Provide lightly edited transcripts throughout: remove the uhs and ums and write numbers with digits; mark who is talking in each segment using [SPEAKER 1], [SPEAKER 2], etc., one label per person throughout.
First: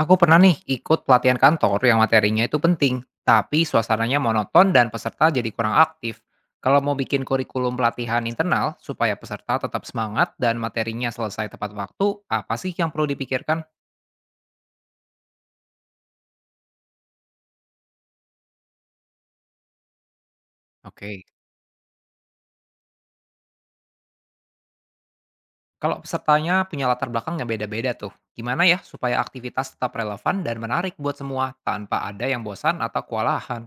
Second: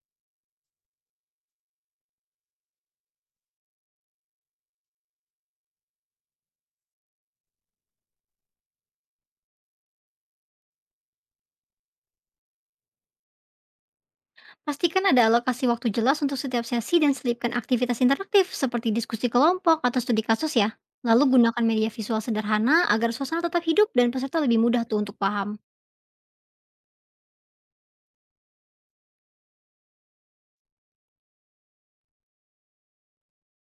[SPEAKER 1] Aku pernah nih ikut pelatihan kantor yang materinya itu penting, tapi suasananya monoton dan peserta jadi kurang aktif. Kalau mau bikin kurikulum pelatihan internal supaya peserta tetap semangat dan materinya selesai tepat waktu, apa sih yang perlu dipikirkan?
[SPEAKER 2] Pastikan ada alokasi waktu jelas untuk setiap sesi dan selipkan aktivitas interaktif seperti diskusi kelompok atau studi kasus ya.
[SPEAKER 1] Oke.
[SPEAKER 2] Lalu gunakan media visual sederhana agar suasana tetap hidup dan peserta lebih mudah tuh untuk paham.
[SPEAKER 1] Kalau pesertanya punya latar belakang yang beda-beda tuh, gimana ya supaya aktivitas tetap relevan dan menarik buat semua tanpa ada yang bosan atau kewalahan?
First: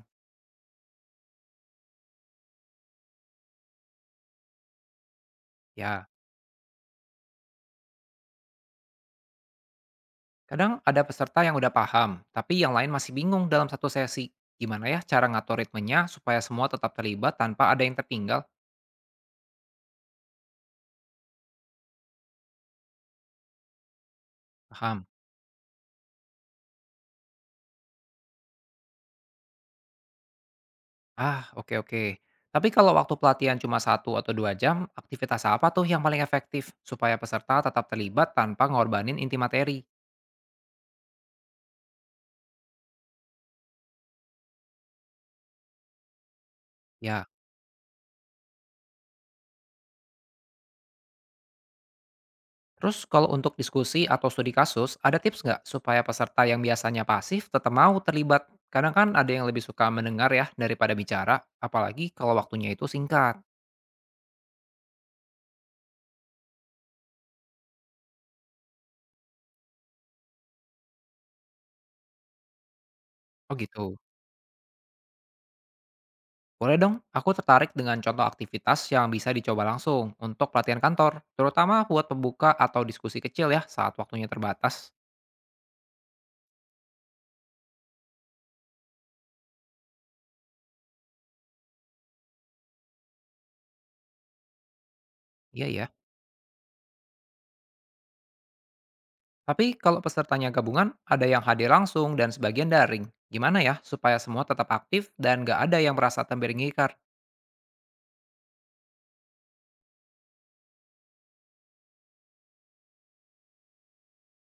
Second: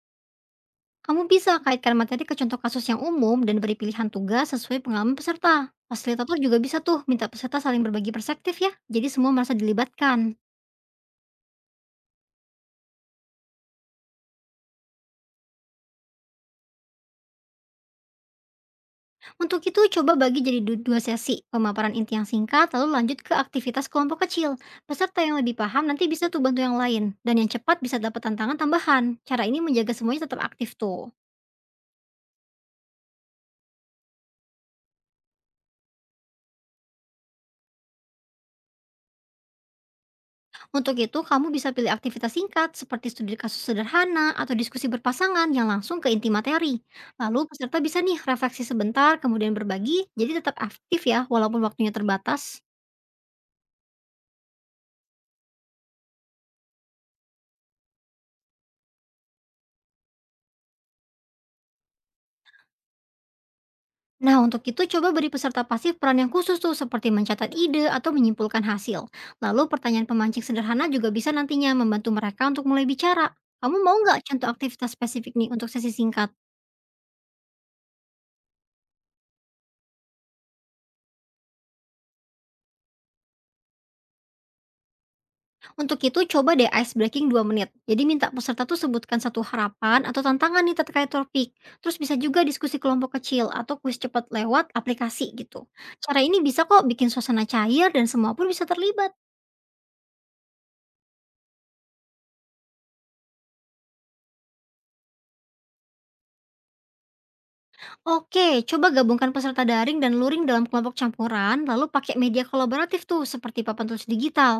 [SPEAKER 2] Kamu bisa kaitkan materi ke contoh kasus yang umum dan beri pilihan tugas sesuai pengalaman peserta.
[SPEAKER 1] Ya.
[SPEAKER 2] Fasilitator juga bisa tuh minta peserta saling berbagi perspektif ya, jadi semua merasa dilibatkan.
[SPEAKER 1] Kadang ada peserta yang udah paham, tapi yang lain masih bingung dalam satu sesi. Gimana ya cara ngatur ritmenya supaya semua tetap terlibat tanpa ada yang tertinggal?
[SPEAKER 2] Untuk itu, coba bagi jadi dua sesi, pemaparan inti yang singkat, lalu lanjut ke aktivitas kelompok kecil.
[SPEAKER 1] Paham?
[SPEAKER 2] Peserta yang lebih paham nanti bisa tuh bantu yang lain, dan yang cepat bisa dapat tantangan tambahan. Cara ini menjaga semuanya tetap aktif tuh.
[SPEAKER 1] Ah, oke oke. Tapi kalau waktu pelatihan cuma satu atau dua jam, aktivitas apa tuh yang paling efektif supaya peserta tetap terlibat tanpa ngorbanin inti materi?
[SPEAKER 2] Untuk itu, kamu bisa pilih aktivitas singkat, seperti studi kasus sederhana atau diskusi berpasangan yang langsung ke inti materi.
[SPEAKER 1] Ya.
[SPEAKER 2] Lalu peserta bisa nih refleksi sebentar, kemudian berbagi, jadi tetap aktif ya, walaupun waktunya terbatas.
[SPEAKER 1] Terus kalau untuk diskusi atau studi kasus, ada tips nggak supaya peserta yang biasanya pasif tetap mau terlibat? Karena kan ada yang lebih suka mendengar ya daripada bicara, apalagi kalau waktunya itu singkat.
[SPEAKER 2] Nah, untuk itu coba beri peserta pasif peran yang khusus tuh seperti mencatat ide atau menyimpulkan hasil. Lalu pertanyaan pemancing sederhana juga bisa nantinya membantu mereka untuk mulai bicara.
[SPEAKER 1] Oh
[SPEAKER 2] Kamu
[SPEAKER 1] gitu.
[SPEAKER 2] mau nggak contoh aktivitas spesifik nih untuk sesi singkat?
[SPEAKER 1] Boleh dong, aku tertarik dengan contoh aktivitas yang bisa dicoba langsung untuk pelatihan kantor, terutama buat pembuka atau diskusi kecil ya saat waktunya terbatas.
[SPEAKER 2] Untuk itu coba deh ice breaking 2 menit. Jadi minta peserta tuh sebutkan satu harapan atau tantangan nih terkait topik. Terus bisa juga diskusi kelompok kecil atau kuis cepat lewat aplikasi gitu.
[SPEAKER 1] Iya ya.
[SPEAKER 2] Cara ini bisa kok bikin suasana cair dan semua pun bisa terlibat.
[SPEAKER 1] Tapi kalau pesertanya gabungan, ada yang hadir langsung dan sebagian daring. Gimana ya supaya semua tetap aktif dan nggak ada yang merasa terpinggirkan?
[SPEAKER 2] Oke, coba gabungkan peserta daring dan luring dalam kelompok campuran, lalu pakai media kolaboratif tuh seperti papan tulis digital.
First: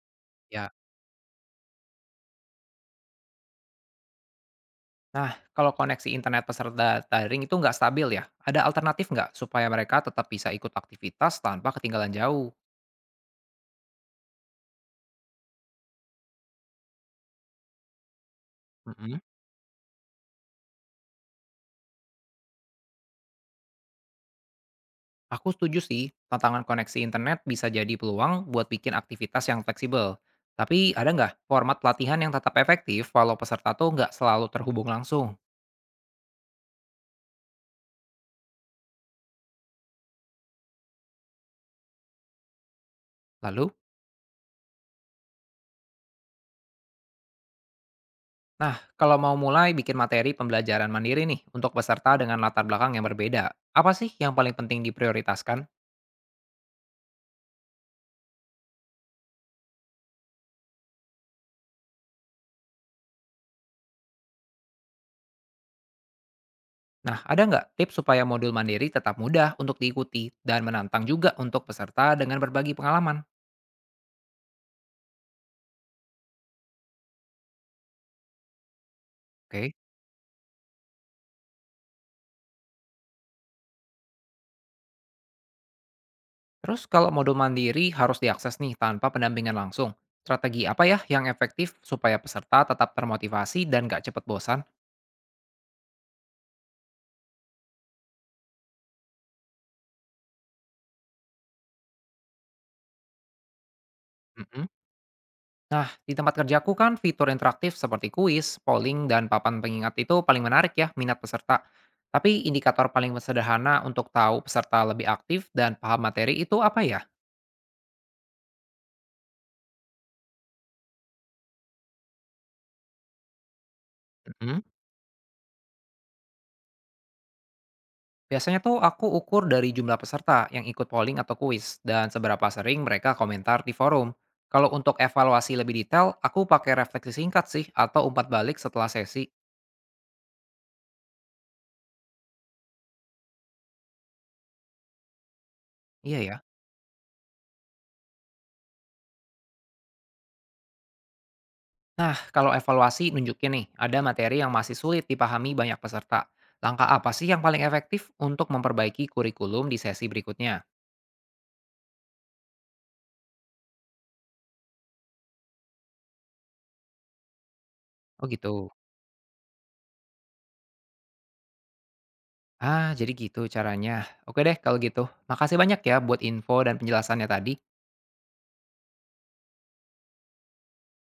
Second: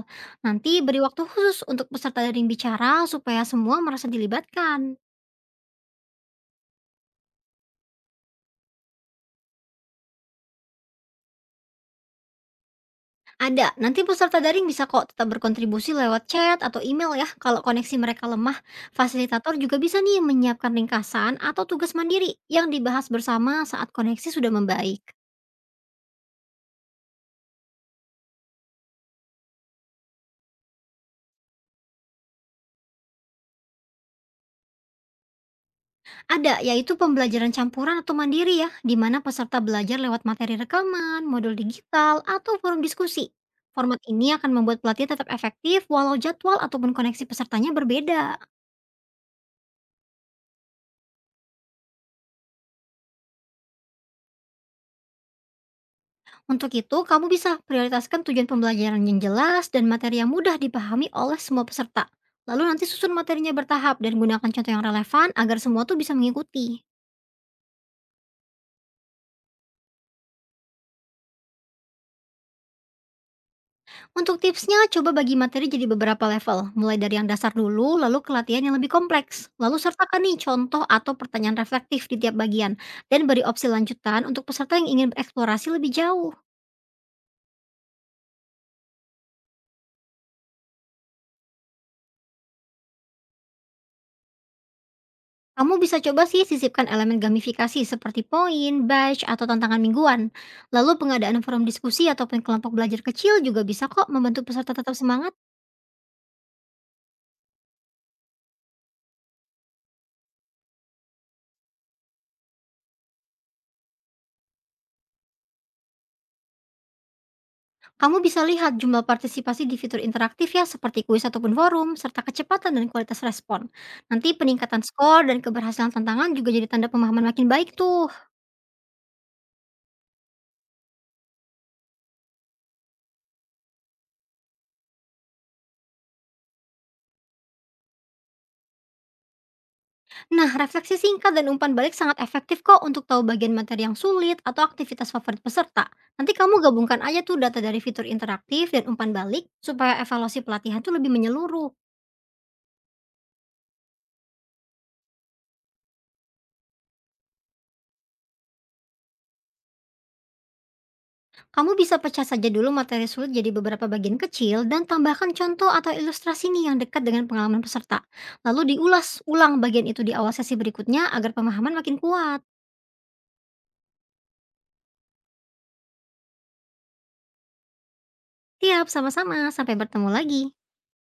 [SPEAKER 1] Ya.
[SPEAKER 2] Nanti beri waktu khusus untuk peserta daring bicara supaya semua merasa dilibatkan.
[SPEAKER 1] Nah, kalau koneksi internet peserta daring itu nggak stabil ya, ada alternatif nggak supaya mereka tetap bisa ikut aktivitas tanpa ketinggalan jauh?
[SPEAKER 2] Ada, nanti peserta daring bisa kok tetap berkontribusi lewat chat atau email ya kalau koneksi mereka lemah.
[SPEAKER 1] Mm-mm.
[SPEAKER 2] Fasilitator juga bisa nih menyiapkan ringkasan atau tugas mandiri yang dibahas bersama saat koneksi sudah membaik.
[SPEAKER 1] Aku setuju sih, tantangan koneksi internet bisa jadi peluang buat bikin aktivitas yang fleksibel. Tapi ada nggak format pelatihan yang tetap efektif walau peserta tuh nggak selalu terhubung langsung?
[SPEAKER 2] Ada, yaitu pembelajaran campuran atau mandiri ya, di mana peserta belajar lewat materi rekaman, modul digital, atau forum diskusi.
[SPEAKER 1] Lalu,
[SPEAKER 2] Format ini akan membuat pelatihan tetap efektif walau jadwal ataupun koneksi pesertanya berbeda.
[SPEAKER 1] nah kalau mau mulai bikin materi pembelajaran mandiri nih untuk peserta dengan latar belakang yang berbeda, apa sih yang paling penting diprioritaskan?
[SPEAKER 2] Untuk itu, kamu bisa prioritaskan tujuan pembelajaran yang jelas dan materi yang mudah dipahami oleh semua peserta. Lalu nanti susun materinya bertahap dan gunakan contoh yang relevan agar semua tuh bisa mengikuti.
[SPEAKER 1] Nah, ada nggak tips supaya modul mandiri tetap mudah untuk diikuti dan menantang juga untuk peserta dengan berbagi pengalaman?
[SPEAKER 2] Untuk tipsnya, coba bagi materi jadi beberapa level, mulai dari yang dasar dulu, lalu ke latihan yang lebih kompleks.
[SPEAKER 1] Oke.
[SPEAKER 2] Lalu sertakan nih contoh atau pertanyaan reflektif di tiap bagian, dan beri opsi lanjutan untuk peserta yang ingin bereksplorasi lebih jauh.
[SPEAKER 1] Terus kalau modul mandiri harus diakses nih tanpa pendampingan langsung. Strategi apa ya yang efektif supaya peserta tetap termotivasi dan gak cepat bosan?
[SPEAKER 2] Kamu bisa coba sih sisipkan elemen gamifikasi seperti poin, badge, atau tantangan mingguan. Lalu pengadaan forum diskusi ataupun kelompok belajar kecil juga bisa kok membantu
[SPEAKER 1] Mm-mm.
[SPEAKER 2] peserta tetap semangat.
[SPEAKER 1] Nah, di tempat kerjaku kan fitur interaktif seperti kuis, polling, dan papan pengingat itu paling menarik ya minat peserta. Tapi indikator paling sederhana untuk tahu peserta lebih aktif dan paham materi itu apa ya?
[SPEAKER 2] Kamu bisa lihat jumlah partisipasi di fitur interaktif ya, seperti kuis ataupun forum, serta kecepatan dan kualitas respon. Nanti
[SPEAKER 1] Mm-mm.
[SPEAKER 2] peningkatan skor dan keberhasilan tantangan juga jadi tanda pemahaman makin baik tuh.
[SPEAKER 1] Biasanya tuh aku ukur dari jumlah peserta yang ikut polling atau kuis dan seberapa sering mereka komentar di forum. Kalau untuk evaluasi lebih detail, aku pakai refleksi singkat sih atau umpat balik setelah sesi.
[SPEAKER 2] Nah, refleksi singkat dan umpan balik sangat efektif kok untuk tahu bagian materi yang sulit atau aktivitas favorit peserta.
[SPEAKER 1] Iya
[SPEAKER 2] Nanti
[SPEAKER 1] ya.
[SPEAKER 2] kamu gabungkan aja tuh data dari fitur interaktif dan umpan balik supaya evaluasi pelatihan tuh lebih menyeluruh.
[SPEAKER 1] Nah, kalau evaluasi nunjukin nih, ada materi yang masih sulit dipahami banyak peserta. Langkah apa sih yang paling efektif untuk memperbaiki kurikulum di sesi berikutnya?
[SPEAKER 2] Kamu bisa pecah saja dulu materi sulit jadi beberapa bagian kecil dan tambahkan contoh atau ilustrasi nih yang dekat dengan pengalaman peserta.
[SPEAKER 1] Oh gitu.
[SPEAKER 2] Lalu diulas ulang bagian itu di awal sesi berikutnya agar pemahaman makin kuat.
[SPEAKER 1] Ah, jadi gitu caranya. Oke deh kalau gitu. Makasih banyak ya buat info dan penjelasannya tadi.
[SPEAKER 2] Tiap sama-sama, sampai bertemu lagi.